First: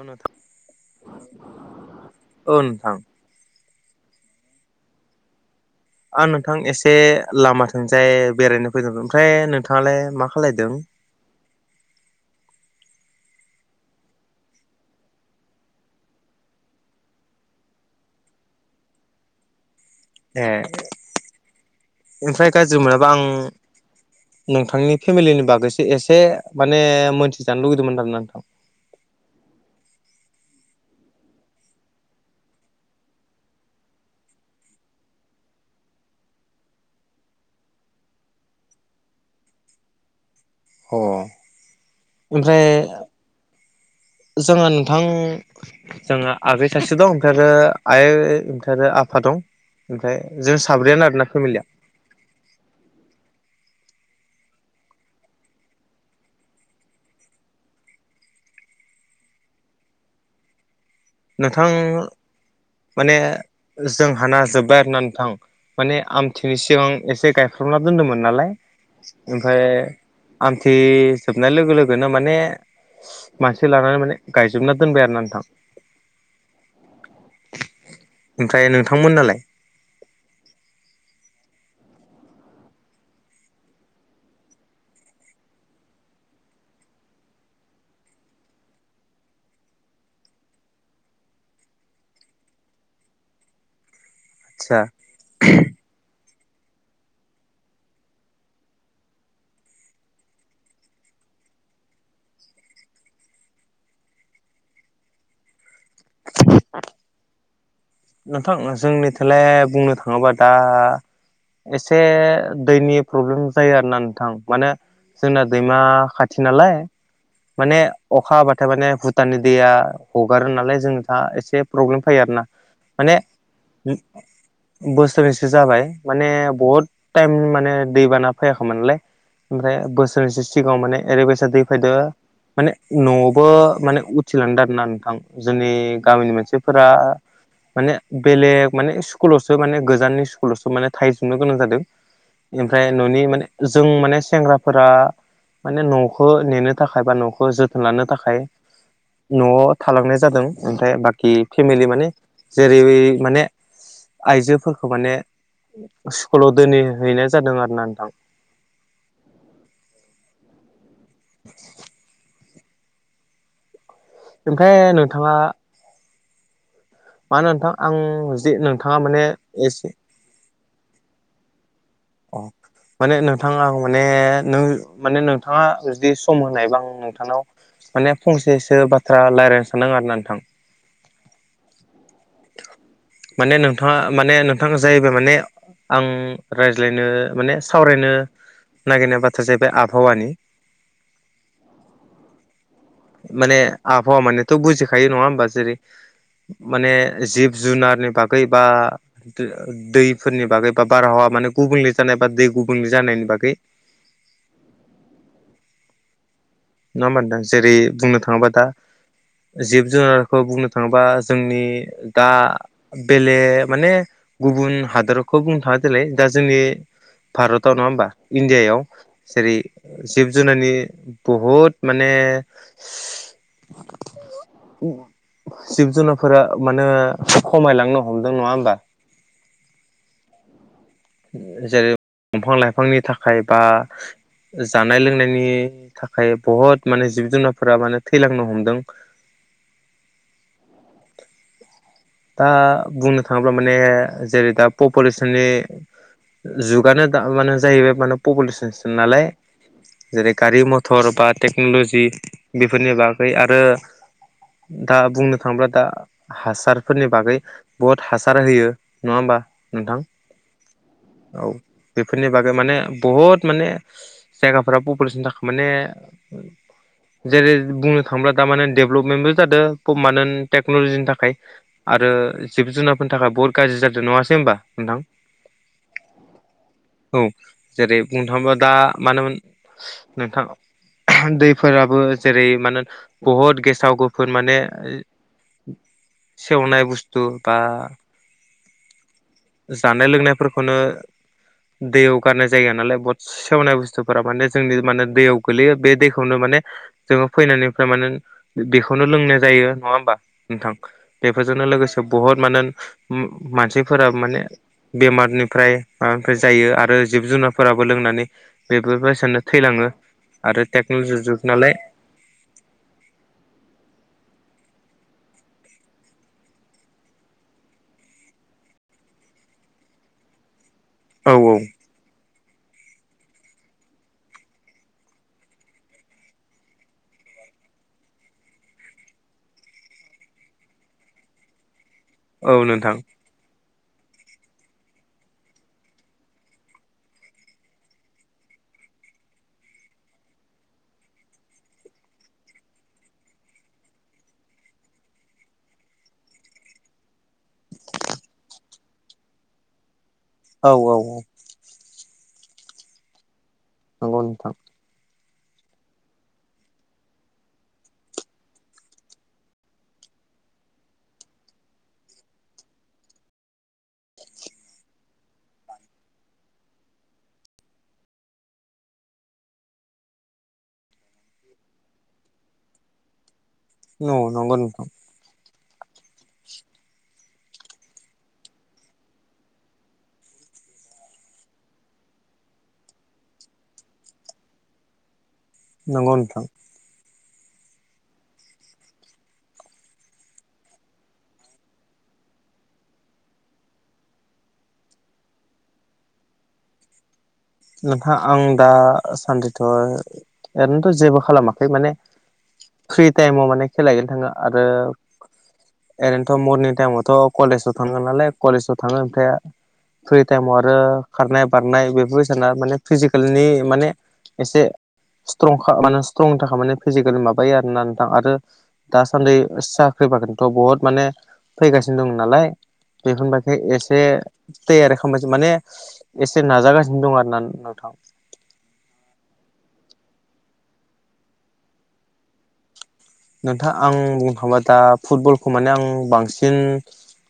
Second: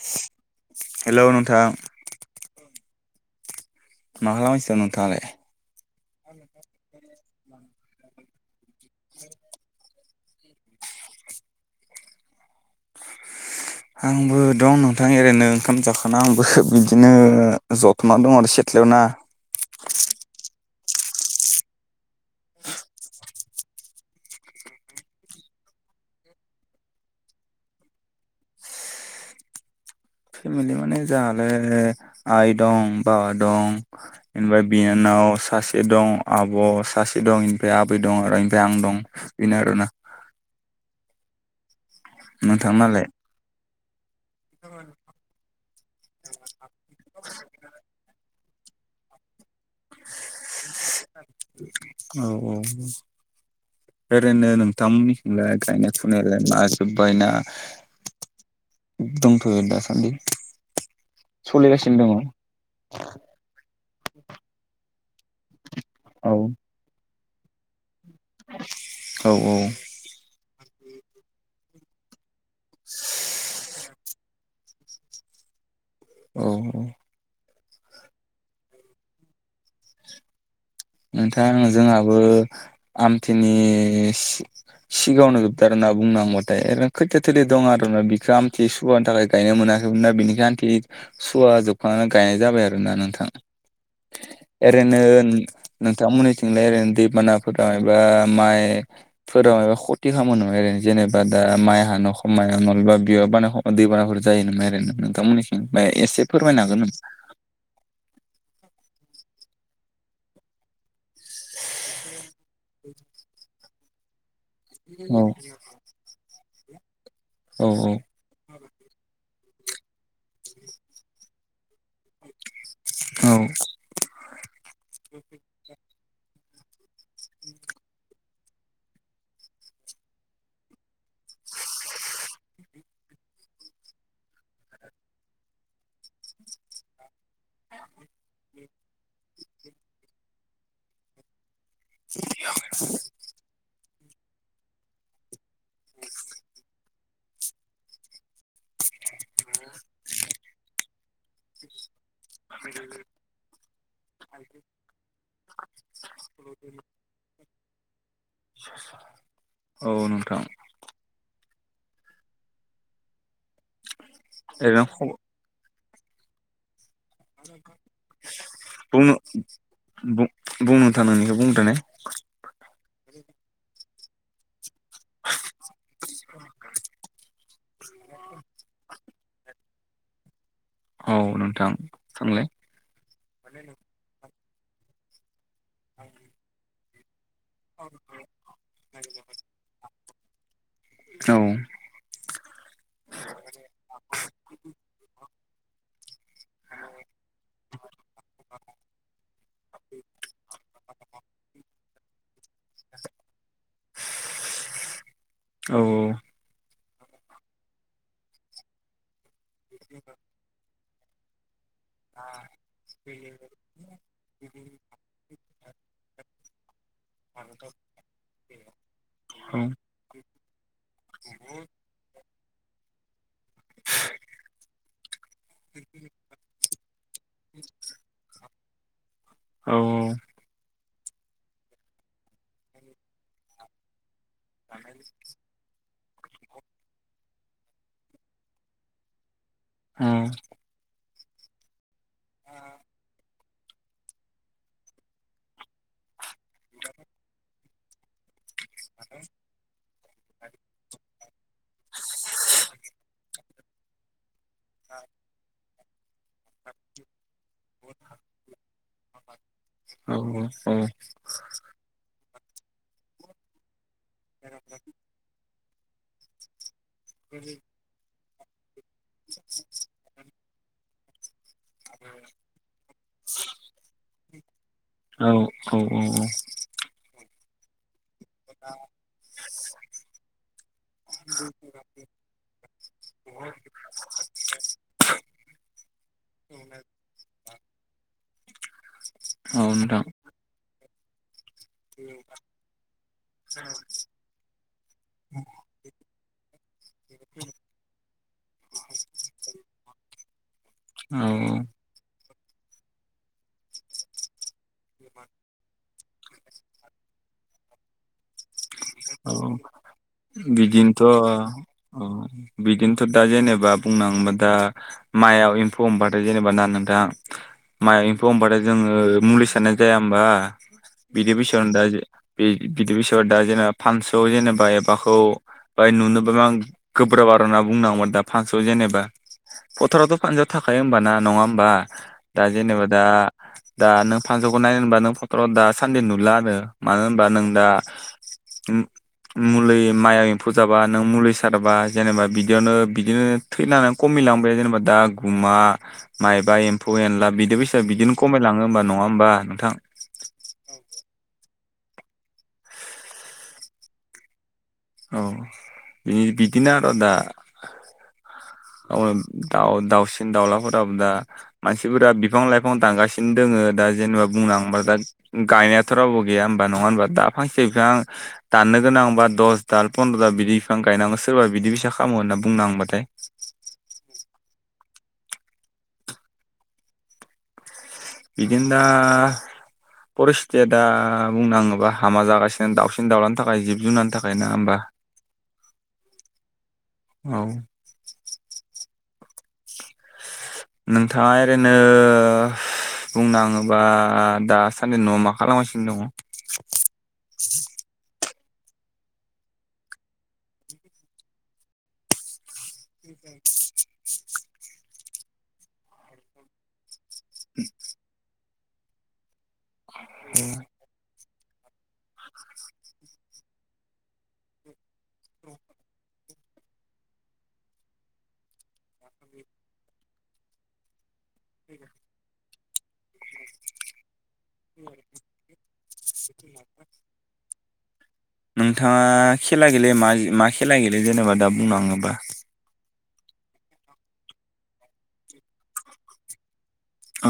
औ नोंथां हेल' नोंथां। औ नोथां। मा खालामबा मानसियाव नोंथाङालाय आ नोंथां एसे लाम थोंजाय बेरायनो फैदों ओमफ्राय नोंथाङालाय मा खालायदों। आंबो दं नोंथां ओरैनो ओंखाम जाखां आंबो बिदिनो जथोनना दं आरो सिथ्लायाव ना ए ओमफ्राय गाज्रि मोनाबा आं नोंथांनि फेमिलिनि बागैसो एसे माने मोनथिजानो लुगैदोंमोन आरोना नोंथां। फेमिलि माने जोंहाले आइ दं बाबा दं। बेनिफ्राय बिनानाव सासे दं आब' सासे दं बेनिफ्राय आबै दं आरो बेनिफ्राय आं दं। बि आरोना ह नोंथांनालाय? जोंहा नोंथां। जोंहा आगै सासे दं ओमफ्राय आरो आइ ओमफ्राय आरो आफा दं। ओमफ्राय जों साब्रैयानो आरोना फेमिलिया औ औ। ओरैनो नोंथांमोननिजोंलाय गायनाय फुनायलाय माजोबबायना। दंथ'यो दासान्दि। नोंथां सोलिगासिनो दङ औ माने जोंहााना जोब्बाय होननाथां माने आमथिनि सिगां एसे गायफ खोमना दोन्दोंमोन नालाय औ ओमफ्राय। आमथिजोबनाय लोगो लोगोनो माने मानसे लानानै माने। गायजोबना दोनबाय आरो नोंथां औ औ। ओमफ्राय नोंथांमोन नालाय। नोंथां जोंहाबो आमथिनि सिगाङावनो जोबदार ना बुंनांनैबाथाय आरो खैथाया थोदै दं आर ना बिखौ आमथि सुवानि थाखाय गायनो मोनाखैमोन दा बिनिखाय आन्थि सुवा जोबखांनानै गायनाय जाबाय आरोना नोंथां। [inaudible] ओरैनो नोंथांमोननिथिंलाय ओरैनो दैबानाफोरा एबा माइ फोराव मबा खथि खामानि नाय आरो जेनेबा दा माइ हानो खाया नलबा बिहा बानो अ दैबानाफोर जायो नाय नोंथांमोननिसिं फ्राय एसे फोरमायनो हागोन ना। नोंथां जोंनिथोलाय बुंनो थाङोबा दा एसे दैनि प्रब्लेम जायो आरो ना नोंथां माने औ जोंना दैमा खाथि थिनालाय औ माने अखा हाबाथाय माने भुटाननि दैया हगारो नालाय जों दा एसे प्रब्लेम फैयो आरो ना माने औ बोसोरनैसो जाबाय माने बहुद टाइम माने दैबाना फैयाखैमोनलाय ओमफ्राय बोसोरसे सिगाङाव माने ओरैबायसा दै फैदो माने न'आवबो माने उथिनानै दाना आरो ना नोंथां जोंनि गामिनि मानसिफोरा माने बेलेग माने स्कुलावसो माने गोजाननि स्कुलावसो माने थाहैजोबनो गोनां जादों ओमफ्राय न'नि माने जों माने सेंग्राफोरा माने न'खौ नेनो थाखाय बा न'खौ जोथोन लानो थाखाय न'आव थालांनाय जादों ओमफ्राय बाखि फेमिलि माने जेरै माने आइजोफोरखौ माने स्कुलाव दोनहै हैनो जादों आरोना नोंथां औ नोंथां [inaudible] ओरैनो ओमफ्राय नोंथाङा मानो नोंथां आं जे नोंथाङा बुंनो माने एसे बुं बुं नोथां नोंनिखौ बुंनो अ माने नोंथाङा माने नों माने नोंथाङा जुदि सम होनायबा आं नोंथांनाव माने फंसेसो बा बाथ्रा रायलायनो सानाङा आरो नोंथां औ नोंथां सोंलाय माने नोंथाङा माने नोंथाङा जायबा माने आं लायनो माने सावरायनो नागिरनाय बाथ्राया जाहैबाय आबहावानि औ माने आबहावा मानेथ' बुजिखायो नङा होमबा जेरै माने जिब जुनारनि बागै बा दैफोरनि बागै बा बारहावा माने गुबुंले जानाय बा दै गुबुंले जानायनि बागै औ नङा होमबा नोंथां जेरै बुंनो थाङोबा दा जिब जुनारखौ बुंनो थाङोबा जोंनि दा बेले माने गुबुन हादरखौ बुंनो थाङा नालाय दा जोंनि भारताव नङा होमबा इण्डियायाव जेरै औ जिब जुनारनि बहुत माने औ जिब जुनारफोरा माने खमायलांनो हमदों नङा होमबा औ औ जेरै दंफां लाइफांनि थाखाय बा जानाय लोंनायनि थाखाय बहुत माने जिब जुनारफोरा माने थैलांनो हमदों औ दा बुंनो थाङोब्ला माने जेरै दा पपुलेसननि जुगानो दा मानो जाहैबाय पपुलेसन नालाय जेरै गारि मथर बाथ टेक्न'लजि बेफोरनि बागै आरो दा बुंनो थाङोब्ला दा हासारफोरनि बागै बहुद हासार होयो नङा होमबा नोंथां औ औ औ बेफोरनि बागै माने बहुद माने जायगाफोरा पपुलेसन थाखाय माने जेरै बुंनो थाङोब्ला दा माने डेभलपमेन्टबो जादों पारमानेन्ट टेक्न'लजिनि थाखाय आरो जिब जुनारफोरनि थाखाय बहुत गाज्रि जादों नङासै होनबा नोंथां औ औ औ औ औ जेरै बुंनो थाङोबा दा मानोमोन नोंथां दैफोर जेरै मानो बुहुत गेसाव गोफोन माने सेवनाय बुस्थु बा [inaudible] जानाय लोंनायफोरखौनो दैयाव गारनाय जायगा नालाय बद सेवनाय बुस्थुफोरा माने जोंनि माने दैयाव गोलैयो बे दैखौनो माने जोङो फैनायनिफ्राय माने बेखौनो लोंनाय जायो नङा होमबा नोंथां? औ बेफोरजोंनो लोगोसे बहुत माने मानसिफोराबो माने बेमारनिफ्राय माबानिफ्राय जायो आरो जिब जुनारफोराबो लोंनानै बेबो औ बायसिानो थैलाङो आरो टेक्न'लजि जुग नालाय अ बिदिनोथ' दा जेनेबा बुंनोङोबा दा माइयाव एम्फौ हबाथाय जेनेबा ना नोंथाङा माइ एम्फौ ह होनबथाय जोङो मुलि सारनाय जाया होमबा? औ बिदि औ बैसनो दा बिदि बैस दा जेनेा फानसु जेनेबा एबाखौ ओमफ्राय नुनो आं गोब्राब आरो होनना बुंनांगौ आरो दा फांसआव जेनेबा फोथारावथ' पान्जाब थाखायायो हबाना नङा होमबा दा औ जेनेबा नोंथां दा दा नों फाससौखौ नायनो होनबा नों फट'व दा सान्दि नुला आरो मानो होनबा नों दा [inaudible] मुलि माइया एम्फौ जाबा नों मुलि सारबा जेनेबा बिदियावनो बिदिनो। थै लनानै खम मिलांबाय जेनेबा दा गुमा माइबा एम्फौ एनला बिदि फैसा बिदिनो खमायलाङो हबा नङा होमबा नोंथां। औ औ औ। नंगौ नोंथां। औ बि बिदिनो आरो दा दाउ दाउसिन दाउलाफोराबो दा मानसिफोरा बिफां लाइफां दांगासिनो दङ दा जेनेबा बुंनोबा दा गायनायथ' रावबो गैया हबा नङा होनबा दा फांसे बिफां दाननो गोनांबा दस दाल फन्द्र' दाल बिदि बिफां गायनांगौ सोरबा बिदि फैसा खामो होनना बुंनांबाथाय नंगौ नंगौ नोंथां। बिदिनो दा। फरिस्थिथिया दा बुंनोाङोबा हामा जागासिनो दाउसिन दाउलानि थाखाय जिब जुनारनि थाखाय ना होमबा? नंगौ नोंथां। औ। नोंथाङा ओरैनो बुंनाङोबा दासान्दि न'आव मा खालामगासिनो दङ नोंथाङ आं दासान्दिथ' ओरैनोथ' जेबो खालामाखै माने फ्रि टाइमाव माने खेलायगोन थाङो आरो ओरैनोथ' मरनिं टाइमाव थ' कलेजाव थाङोन नालाय कलेजाव थाङो ओमफ्राय फ्रि टाइमाव आरो खारनाय बारनाय बेफोर साना माने फिजिकेलनि माने एसे स्ट्रं मे स्ट्रंनि थाखाय माने फिजिकेलि माबायो आरोना नोंथां आरो दासान्दि साख्रि बाखोनथ' बहुत माने फैगासिनो दं नालाय बेखौबाख एसे थे आरो खालामबायसो माने एसे नाजागासिनो दं आरो ना नोंथां। नोंथाङा खेला गेले म मा खेला गेले जेनेबा दा बुंनो थाङोबा नोंथाङ आं बुंनो थाङोबा दा फुटबलखौ माने आं बांसिन औ।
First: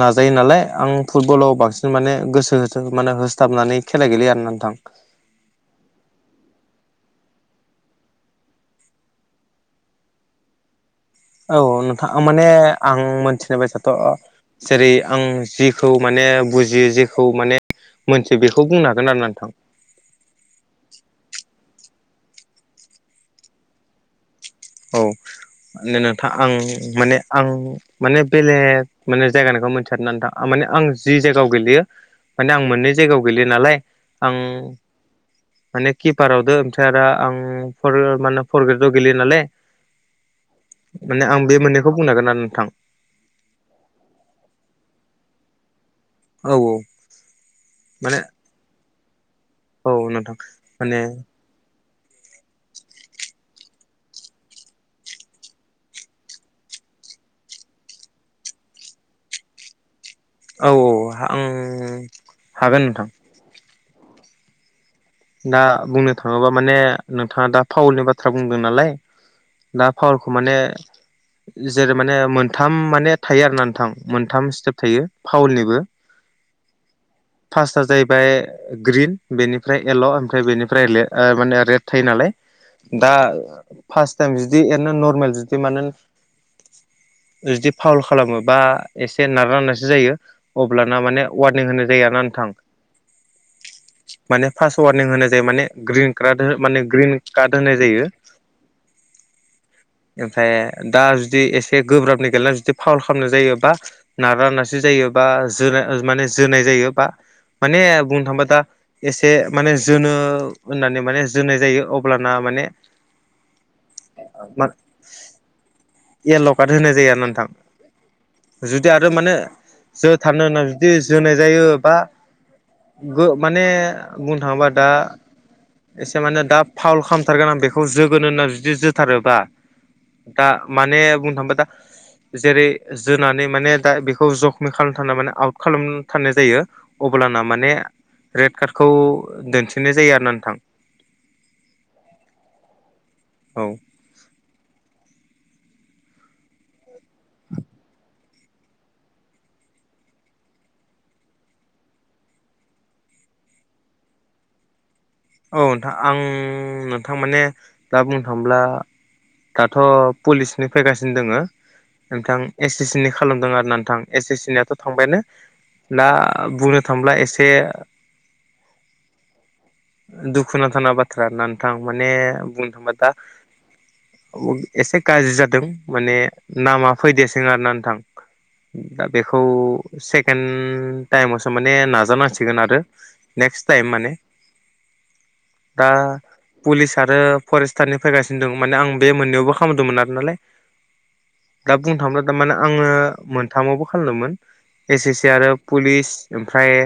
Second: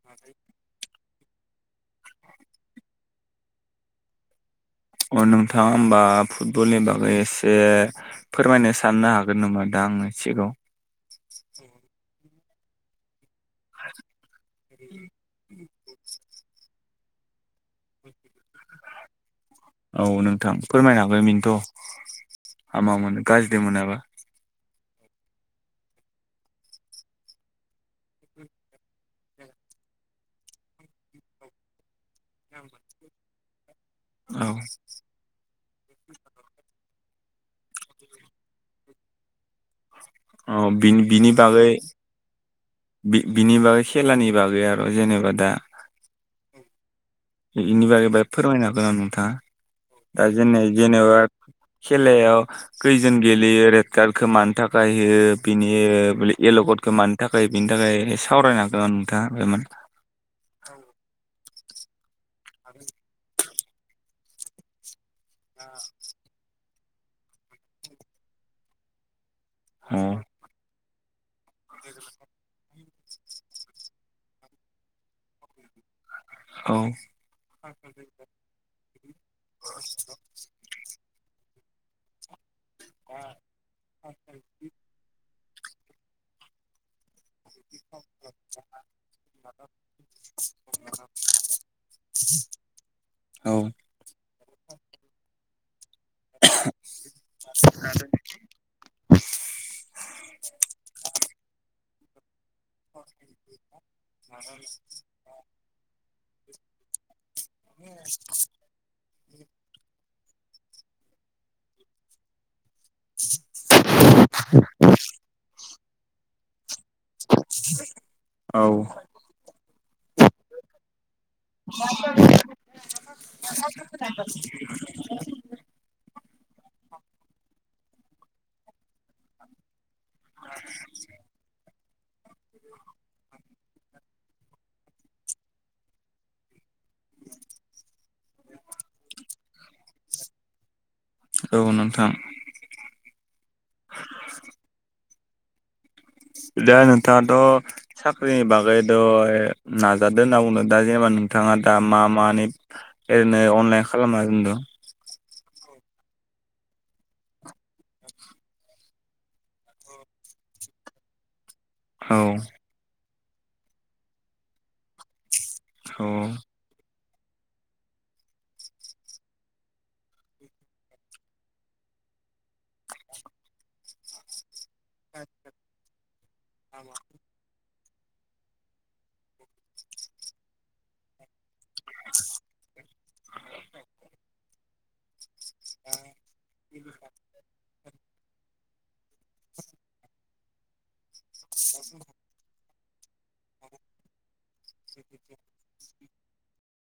नाजायो नालाय आं फुटबलाव बांसिन माने गोसो हो माने होसथाबनानै खेला गेलेयो आरो नोंथां। अ नोंथाङा होमबा फुटबलनि बागै एसे फोरमायनो साननो हागोन नामा दा आङो सिगाङाव औ नोंथां माने आं मोनथिनाय ब जाथ' जेरै आं जि माने बुजियो जेखौ माने मोनथियो बेखौ बुंनो हागोन आरो ना नोंथां। औ नोंथां फोरमायनो हाबायमोननोथ' हामा मोनो गाज्रिजों मोनाबा औ मे नोंथां आं माने आं माने बेलेग माने जायगानिखौ मिथिारथां माने आं जि जायगायाव गेलेयो माने आं मोननै जायगायाव गैयो नालाय आं औ माने किपारावदो ओमफ्राय आरोदा आं फ्र माने फर ग्रेडव गेलेयो नालाय औ बि माने बिनि आं बे बागै मोननैखौ बुंनो हागोन आरो नोंथां बि बिनि बागै खेलानि बागै आरो जेनेबा दा औ औ बेनि बागै माने फोरमायना गोनां औ नोंथाङा दा नोंथां जेन माने जेनेबा खेलायाव खैजोन गेलेयो आरो गार्डखौ मानो थाखाय हो बिनि एलगदखौ मानो थाखाय बिनि थाखाय सावरायन हांगोन दा बेमोन औ औ आं हागोन नोंथां दा बुंनो थाङोबा माने नोंथाङा दा फाावलनि बाथ्रा बुंदों नालाय दा औ पावारखौ माने जेरै माने मोनथाम माने थायो आरो ना नोंथां मोनथाम स्टेप थायो फावलनिबो औ फार्स्टआ जाहैबाय ग्रिन बेनिफ्राय येल्ल' ओमफ्राय बेनिफ्राये माने रेट थायो नालाय दा फार्स्ट टाइम बिुदि एरनो नरमेल जुदि मान जुदि फावल खालामो बा एसे नारा नारसो जायो अब्लाना माने वारनिं होनाय जाय ना नोंथां औ पास वारनिं होनाय जायो माने ग्रिन कार्ड माने ग्रिन कार्ड होनाय जायो ओमफफ्राय दा जुदि एसे गोब्राबनि गेलेला जुदि फावल खालामनाय जायो बा नारा नारसिि जायो बा जोनाय माने जोनाय जायो बा माने बुंनो थांबा दा एसे माने जोनो होननानै माने जोनाय जायो अब्लाना माने बि मा इयाल काट होनाय जायो आरो नोंथां औ जुदि आरो माने जो थानो होननानै जुदि जोनाय जायो बा माने बुंनो थाङोबा दा एसे माने दा फावल खालामथारगोन आं बेखौ जोगोनो होनना जुदि जोथारोबा दा माने बुंनो थांयोबा दा जेरै जोनानै माने दा बेखौ जखम खालाम थना माने आउट खालामथनाय जायो अब्लाना माने रेड कार्डखौ दोनथिनाय जायो आरोना नोंथां औ नोंथां औ दा नोंथाङाथ' साख्रिनि बागै द' नाजादों होनना बुंनो दा जेनेबा नोंथाङा दा मा मानि ओरैनो अनलाइन खालामा दोनदों औ नोंथां आं नोंथां माने दा बुंनो थाङोब्ला दाथ' पुलिसनि फैगासिनो दङो औ नोंथां एस ए सिनि खालामदों आरो ना नोंथां एस ए सिनियाथ' थांबायानो औ दा बुंनो थांब्ला एसे दुखुुनांथावा बाथ्रा होनना नोंथां माने बुंनो थांबा दा एसे गाज्रि जादों माने नामा फैदेरसोन आरो ना नोंथां दा बेखौ सेकेणड टाइमावसो माने नाजानांसिगोन आरो नेक्स्ट टाइम माने दा पुलिस आरो फरेस्टारनि फैगासिनो दं माने आं बे मोननैबो ख खालामदोंमोन आरो नालाय दा बुंनो थाङो थारमाने आङो मोनथामावबो खालामदोंमोन एस एस सि आरो पुलिस ओमफ्राय